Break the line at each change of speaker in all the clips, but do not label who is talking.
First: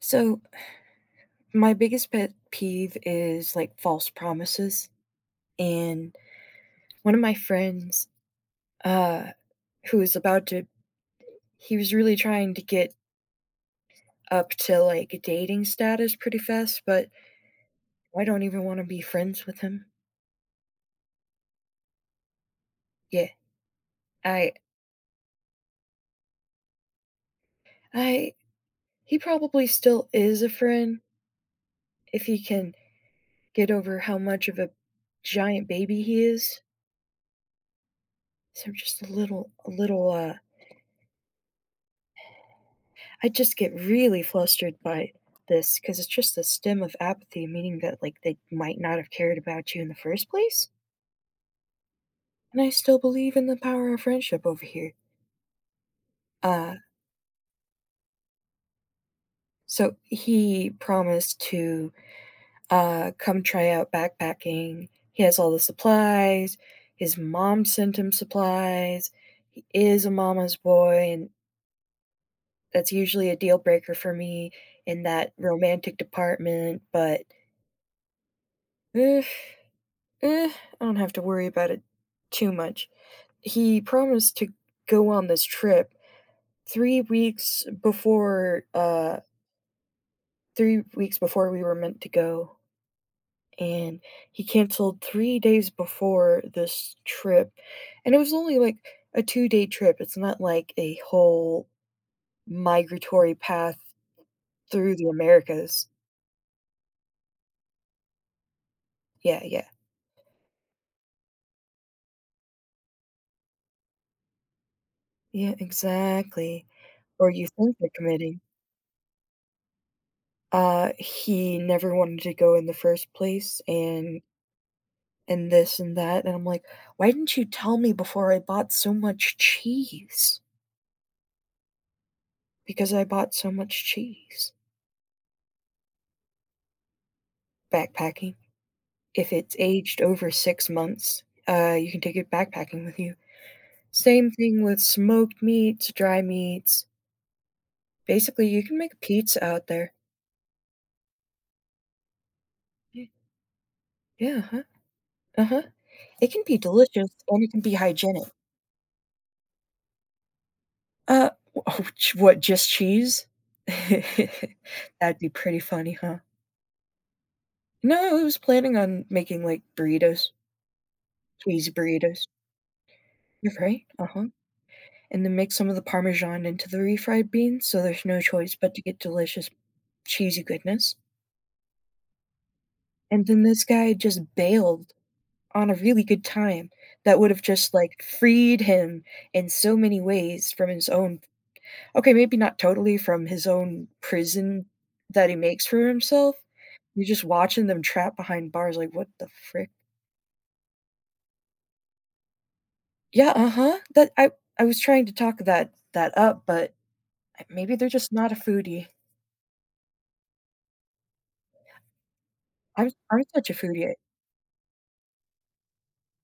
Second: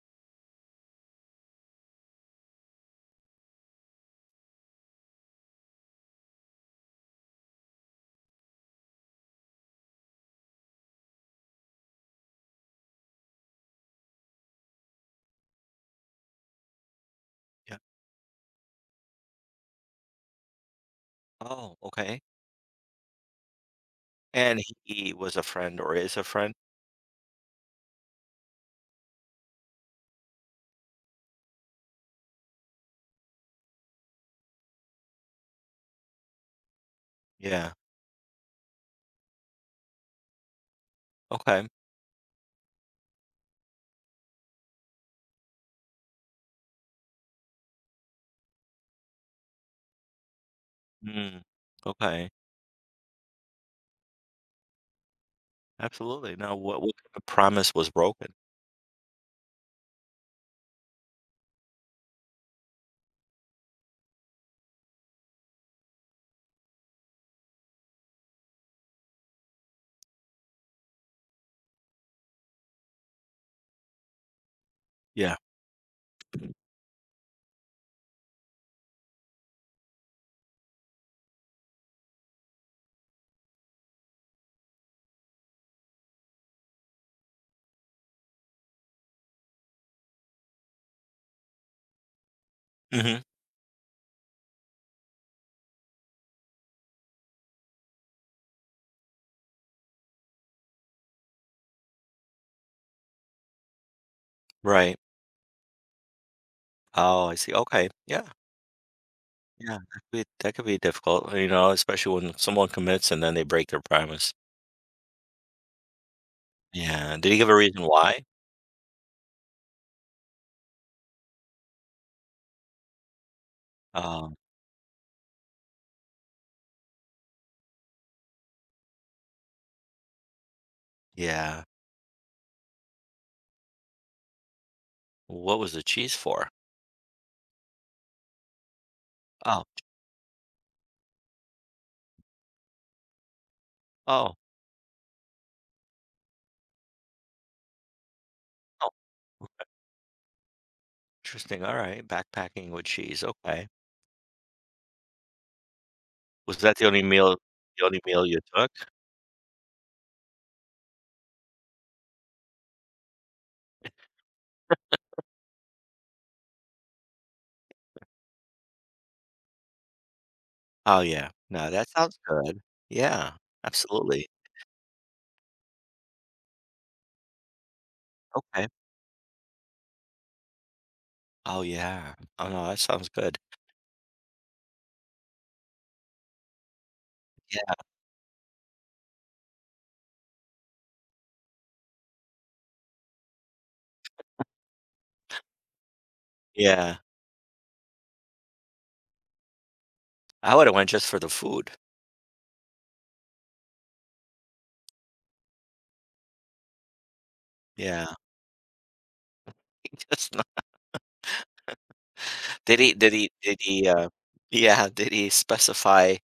So, my biggest pet peeve is like false promises. And one of my friends, uh, who was about to, he was really trying to get up to like dating status pretty fast, but
Yeah.
I don't even want to be friends with him.
Oh, okay.
Yeah, I,
And he was a friend or is a friend?
I, he probably still is a friend if he can get over how much of a giant baby he is.
Yeah.
So I'm just a little,
Okay.
I just get really flustered by this because it's just a stem of apathy, meaning that like they might not have cared about you in the first place.
Mm. Okay.
And I still believe in the power of friendship over here.
Absolutely. Now,
Uh,
what kind of promise was broken?
so he promised to come try out backpacking. He has all the supplies. His mom sent him supplies. He is a mama's boy, and that's usually a deal breaker for me in that
Yeah.
romantic department. But Eh, I don't have to worry about it too much. He promised to go on this trip 3 weeks before 3 weeks before we were meant to go,
Hmm.
and he canceled 3 days before this trip. And it was only like a 2-day trip. It's not like a whole migratory path
Right.
through the Americas.
Oh, I see. Okay. Yeah.
Yeah, yeah.
Yeah. That could be difficult, especially when someone commits and then they break their promise.
Yeah, exactly.
Yeah.
Or
Did he give
you
a
think
reason
they're
why?
committing. He never wanted to go in the first place,
Um,
and this and that, and I'm like, "Why didn't you tell me before I bought so much cheese?"
yeah.
Because I bought so much cheese.
What was the cheese for?
Backpacking. If it's
Oh,
aged over 6 months, you can take it backpacking with you. Same
oh,
thing with smoked meats, dry meats. Basically, you can
oh.
make pizza out there.
Interesting. All right. Backpacking with
Y
cheese. Okay.
Yeah, huh, uh-huh. It can
Was
be
that the only
delicious,
meal,
and it can be
the only meal
hygienic.
you took?
Uh, oh, ch what, just cheese? That'd be pretty funny, huh? No, I was planning on making, like, burritos,
Oh, yeah. No,
cheesy
that sounds
burritos.
good. Yeah,
You're right,
absolutely.
uh-huh, and then make some of the parmesan into the refried beans, so there's no choice
Okay.
but to get delicious cheesy goodness,
Oh, yeah. Oh, no, that sounds
and
good.
then this guy just bailed on a really good time that would've
Yeah,
just, like, freed him in so many ways from his own. Okay, maybe not totally from his own prison that he makes for himself.
yeah.
You're just watching them trapped behind bars like, "What the frick?"
I would've went just for the food.
Yeah, uh-huh, that I was trying to talk that up, but maybe they're
Yeah.
just not a foodie.
Just not. Did he did
I'm
he
such a
did he,
foodie.
uh Yeah, did he specify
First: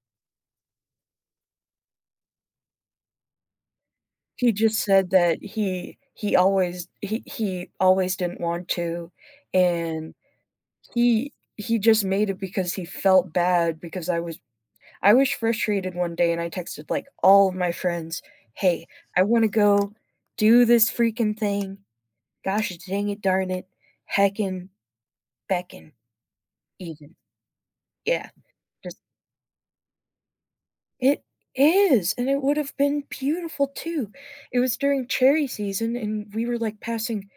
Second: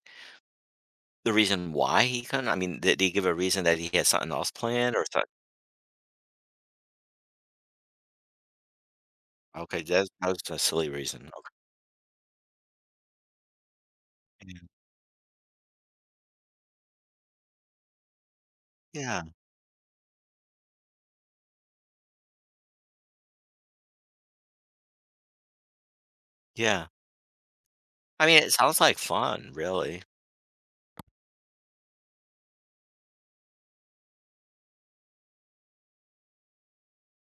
the reason why he couldn't? I mean, did he give a reason that he had something else
He just
planned or
said
something?
that he always he always didn't want to,
Okay, that
and
that was a silly reason.
he just made it because he felt bad because
Okay.
I was frustrated one day and I texted like all of my friends, "Hey, I
Yeah,
want to go do this freaking thing. Gosh dang it, darn it, heckin' beckin'
yeah.
even."
I
Yeah,
mean, it sounds
just
like fun, really.
it is, and it would have been beautiful too. It was during cherry season, and we were like passing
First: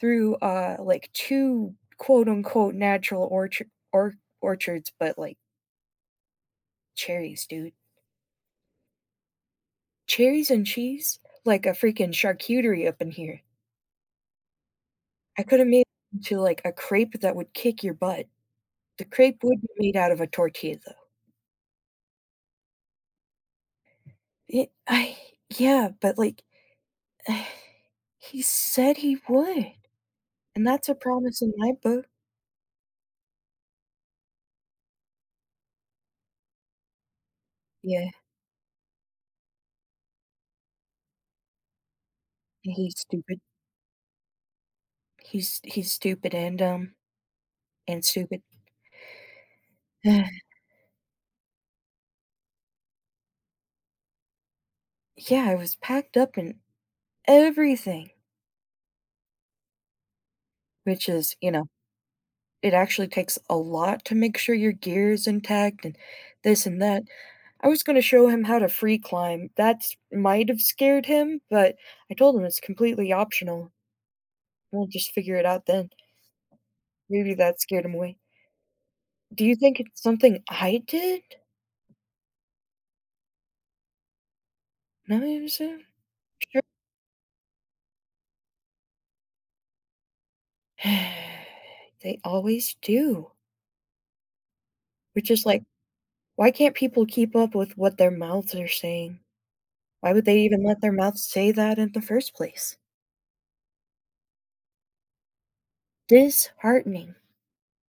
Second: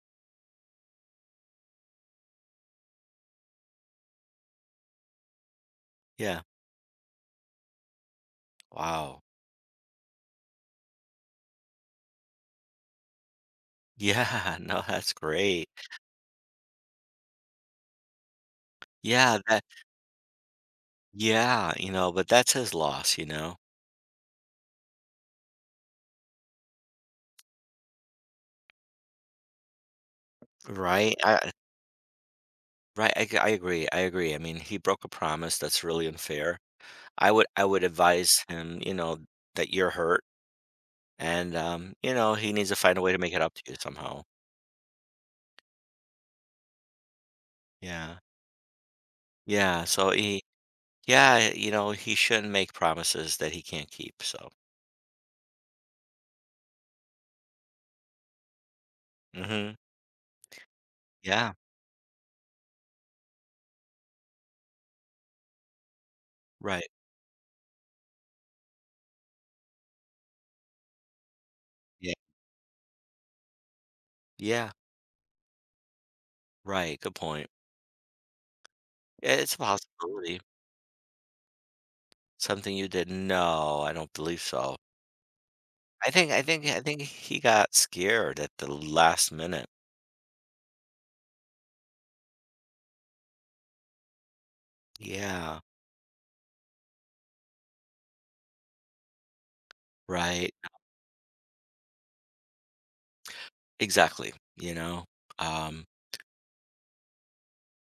through like two quote unquote natural orchards, but like
Yeah.
cherries, dude.
Wow.
Cherries and cheese, like a freaking charcuterie up in here.
Yeah, no, that's
I coulda
great.
made it into, like, a crepe that would kick your butt. The
Yeah,
crepe would
that
be made out of a tortilla, though.
Yeah, but that's his loss,
It I Yeah, but, like, he said he would, and that's a
right?
promise in my book.
Right, I agree. I agree. I mean, he broke a promise. That's really unfair. I would
Yeah,
advise him, that you're hurt, and he needs to
and
find
he's
a way to make it
stupid.
up to you somehow.
He's stupid and
Yeah,
stupid.
yeah. So yeah, he shouldn't make promises that he can't keep. So,
Yeah, I was packed up and everything,
hmm,
which is, you
yeah,
know, it actually takes a lot to make sure your gear is intact and this and
right,
that. I was gonna show him how to free climb. That might have scared him, but
yeah,
I told him it's completely optional.
yeah,
We'll just figure it out then.
right. Good
Maybe
point.
that scared him away.
Yeah,
Do
it's
you
a
think it's
possibility.
something I did?
Something you did? No, I don't believe so.
No, he was,
I think I
sure.
think I think he got scared at the last minute.
They always do. Which is
Yeah,
like, why can't people keep up with what their mouths are saying? Why would they
right.
even let their mouths say that in the first place?
Exactly, you know? Um,
Disheartening.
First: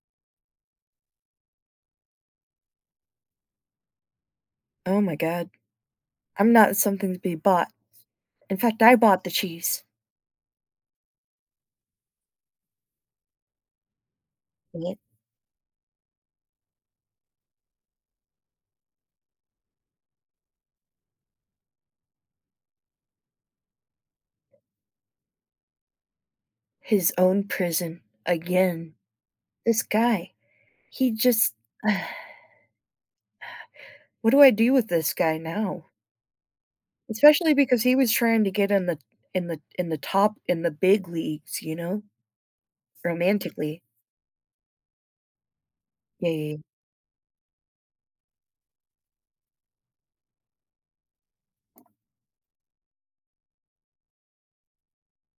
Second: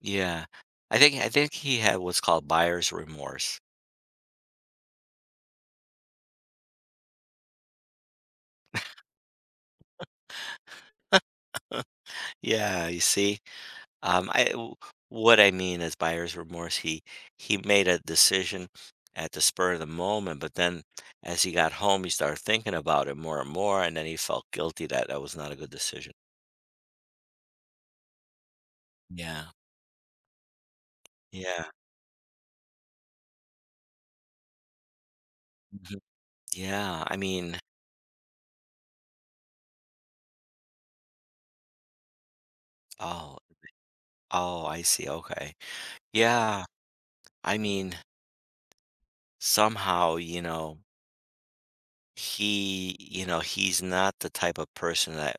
yeah. I think he had what's called buyer's remorse.
Oh my god. I'm not something to be bought. In fact, I bought the cheese.
Yeah, you see? Um, I w- what I mean is buyer's remorse. He made a decision at the spur of the moment, but then as he got home, he started thinking about it more and more, and then he felt guilty that that was not a good decision.
His own prison, again.
Yeah.
This guy, he just
Yeah.
what do I do with this guy now?
Mhm. Yeah, I
Especially
mean,
because he was trying to get in the big leagues, you know,
oh.
romantically.
Oh, I see, okay.
Yeah, yeah, yeah.
Yeah, I mean, somehow, he's not the type of person that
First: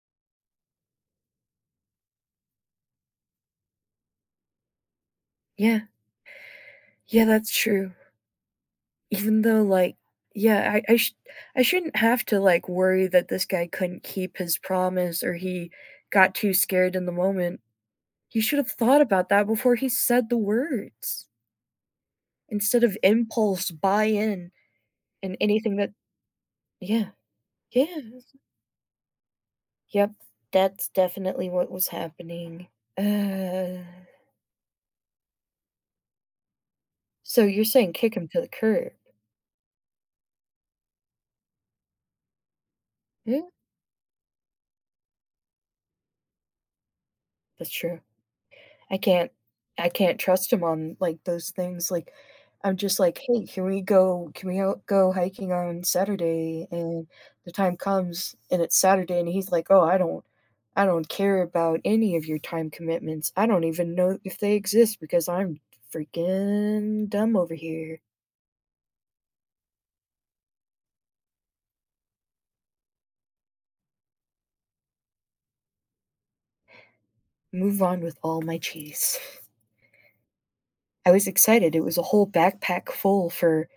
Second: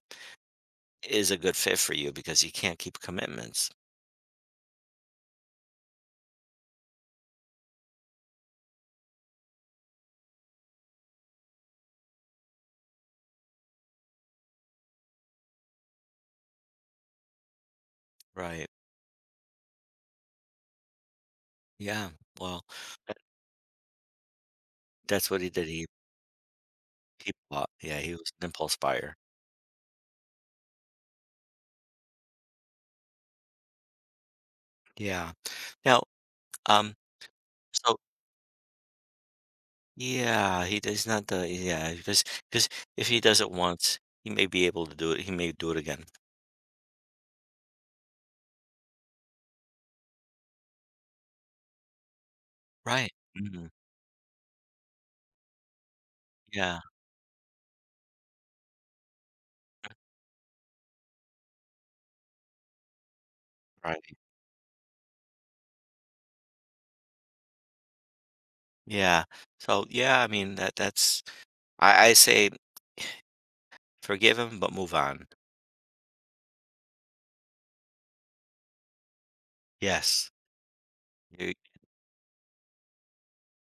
is a good fit for you because he can't keep commitments.
Yeah, yeah, that's true. Even though, like, yeah, I shouldn't have to like worry that this guy couldn't keep his promise or he got too scared in the moment. He should
Right.
have thought about that before he said the words
Yeah. Well,
instead of
that-
impulse buy in.
that's
And
what he did.
anything
He
that yeah,
he bought.
yeah,
Yeah, he was an impulse buyer.
yep, that's definitely what was happening. Uh,
Yeah. Now, um,
so you're saying
so
kick him to the curb.
yeah, he does not the, yeah, because if he does
Yeah,
it once, he may be able to do it. He may do it again.
that's true. I can't I can't trust him on, like, those things, like, I'm just
Right.
like, "Hey,
Hmm.
can we out go hiking on Saturday?"
Yeah.
And the time comes and it's Saturday and he's like, "Oh, I don't care about any of your time commitments. I don't even
Right.
know if they exist because I'm freaking dumb over here."
Yeah. So, yeah, I mean, that that's I say forgive him, but move on.
Move on with all my cheese.
Yes.
I was
You
excited. It was a whole backpack full for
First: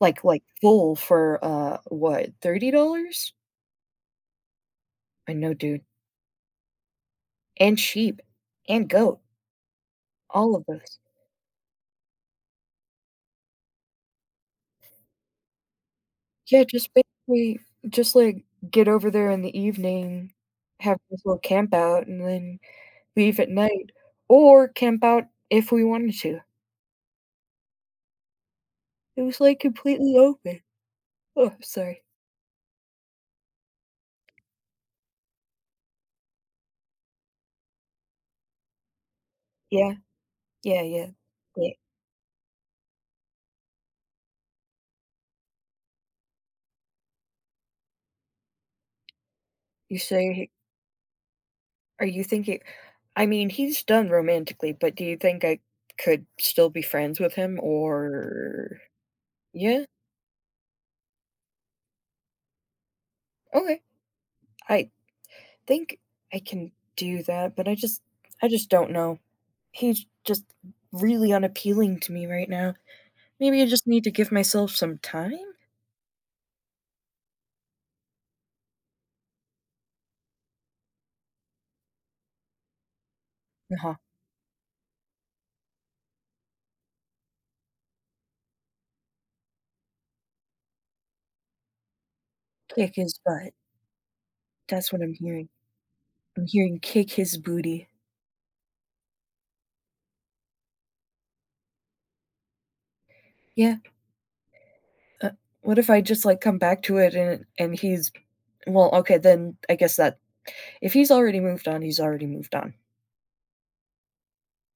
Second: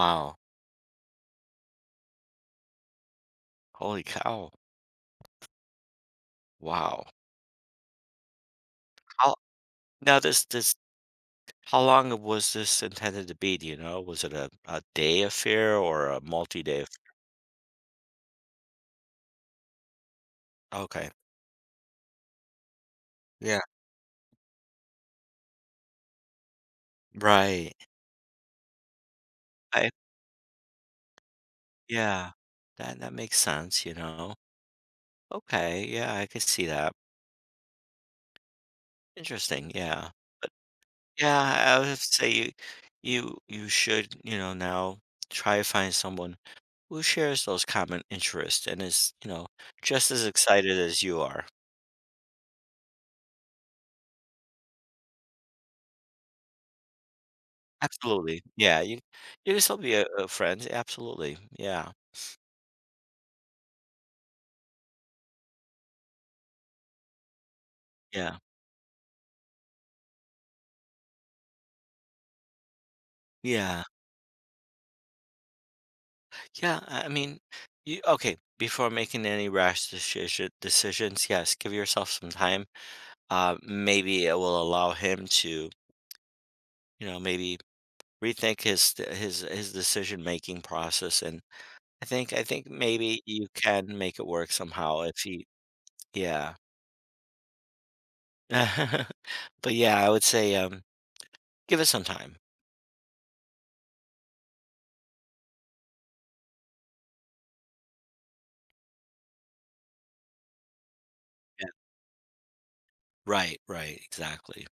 like like full for what, $30?
Holy cow.
I know, dude.
Wow.
And sheep and goat,
How now, this
all of
this
those.
how long was this intended to be? Do you know? Was it a day affair or a
Yeah,
multi-day?
just basically just like get over there in the evening, have
Okay.
this little camp out and then leave at
Yeah.
night or camp out if we wanted to.
Right.
It was like
I
completely open. Oh, sorry.
yeah. That makes sense. Okay. Yeah, I could see that. Interesting.
Yeah.
Yeah. But
Yeah, yeah.
yeah,
Yeah.
I would say you should, now try to find someone who shares those common interests and is,
You
just as
say,
excited as you are.
are you thinking, I mean, he's done romantically, but do you think I could still be friends with him
Absolutely. Yeah,
or.
you can still
Yeah?
be a friend. Absolutely. Yeah.
Okay. I think I can do that, but
Yeah.
I just don't know. He's just really unappealing to me right now. Maybe I
Yeah.
just need to give myself some time?
Yeah. I mean, okay. Before making any rash decisions, yes, give yourself some time.
Uh-huh.
Maybe it will allow him to, maybe rethink his th- his decision making process. And I think
Kick his
maybe you
butt.
can make it work
That's what
somehow
I'm
if he,
hearing. I'm
yeah.
hearing kick his booty.
But yeah, I would say, give it some time.
Yeah. Uh, what if I just, like, come back to it and he's well, okay, then I guess that if he's already moved
Yeah.
on, he's already moved on,
Right, right, exactly.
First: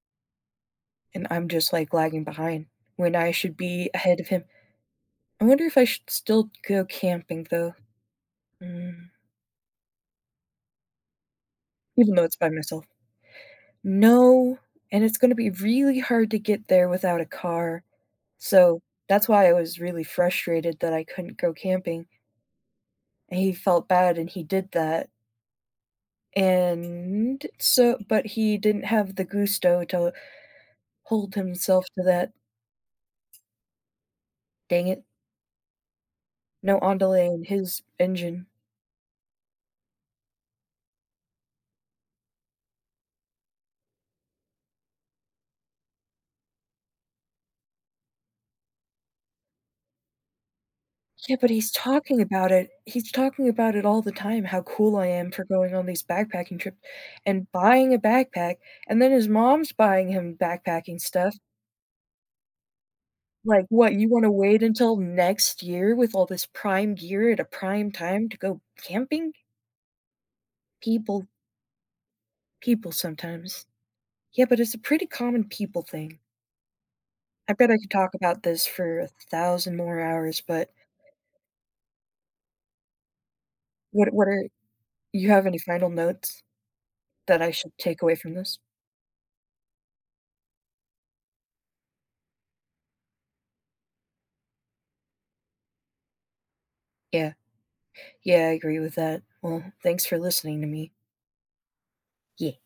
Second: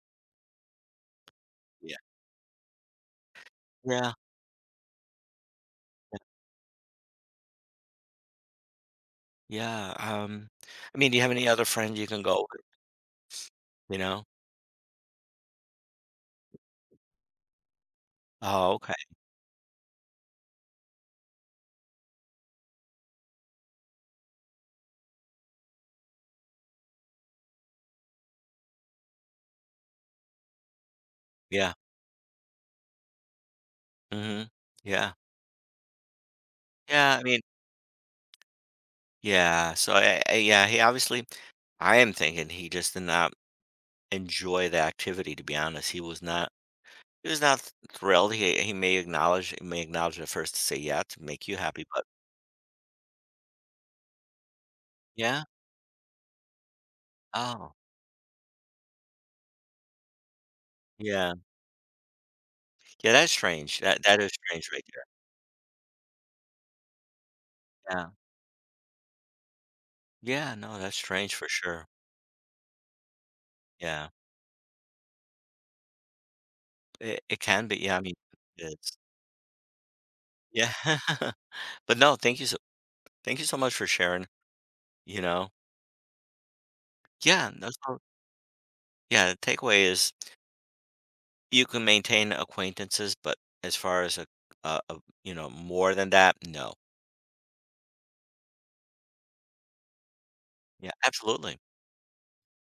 and I'm just, like,
Yeah.
lagging behind when I should be
Yeah,
ahead of him. I wonder if I should still go camping, though, mm,
yeah, I mean, do you have any other friends you
even
can
though it's
go
by
with,
myself.
you know?
No, and it's gonna be really hard to get there without a car,
Oh,
so
okay,
that's why I was really frustrated that I couldn't go camping, and he felt bad, and he did that, and so but he didn't have the gusto to hold
yeah,
himself to that.
mhm,
Dang it.
yeah,
No
yeah, I
Andale
mean,
in his engine.
yeah, so I yeah, he obviously, I am thinking he just did not enjoy the activity, to be honest, he was not thrilled, he may acknowledge at first to say, "Yeah," to
Yeah,
make
but
you happy, but
he's talking about it all the time, how cool I am
yeah?
for going on these backpacking trips and
Oh,
buying a backpack, and then his mom's buying him backpacking
yeah,
stuff.
yeah, that's
Like,
strange,
"What,
that
you
that
wanna
is
wait
strange right
until
there,
next year with all this prime gear at a prime
yeah.
time to go camping?"
Yeah, no, that's
People
strange for sure.
People sometimes.
Yeah.
Yeah, but it's a pretty common people thing.
It
I
can
bet
be,
I could
yeah, I mean,
talk about this
it's
for 1,000 more hours, but
yeah. But no, thank you so much for sharing,
what are
you
you have
know?
any final notes that
Yeah,
I
no,
should
so
take away from this?
yeah, the takeaway is you can maintain acquaintances, but as far as a a more than that, no.
Yeah. Yeah, I agree with that. Well, thanks for listening to
Yeah,
me.
absolutely.
Yeah.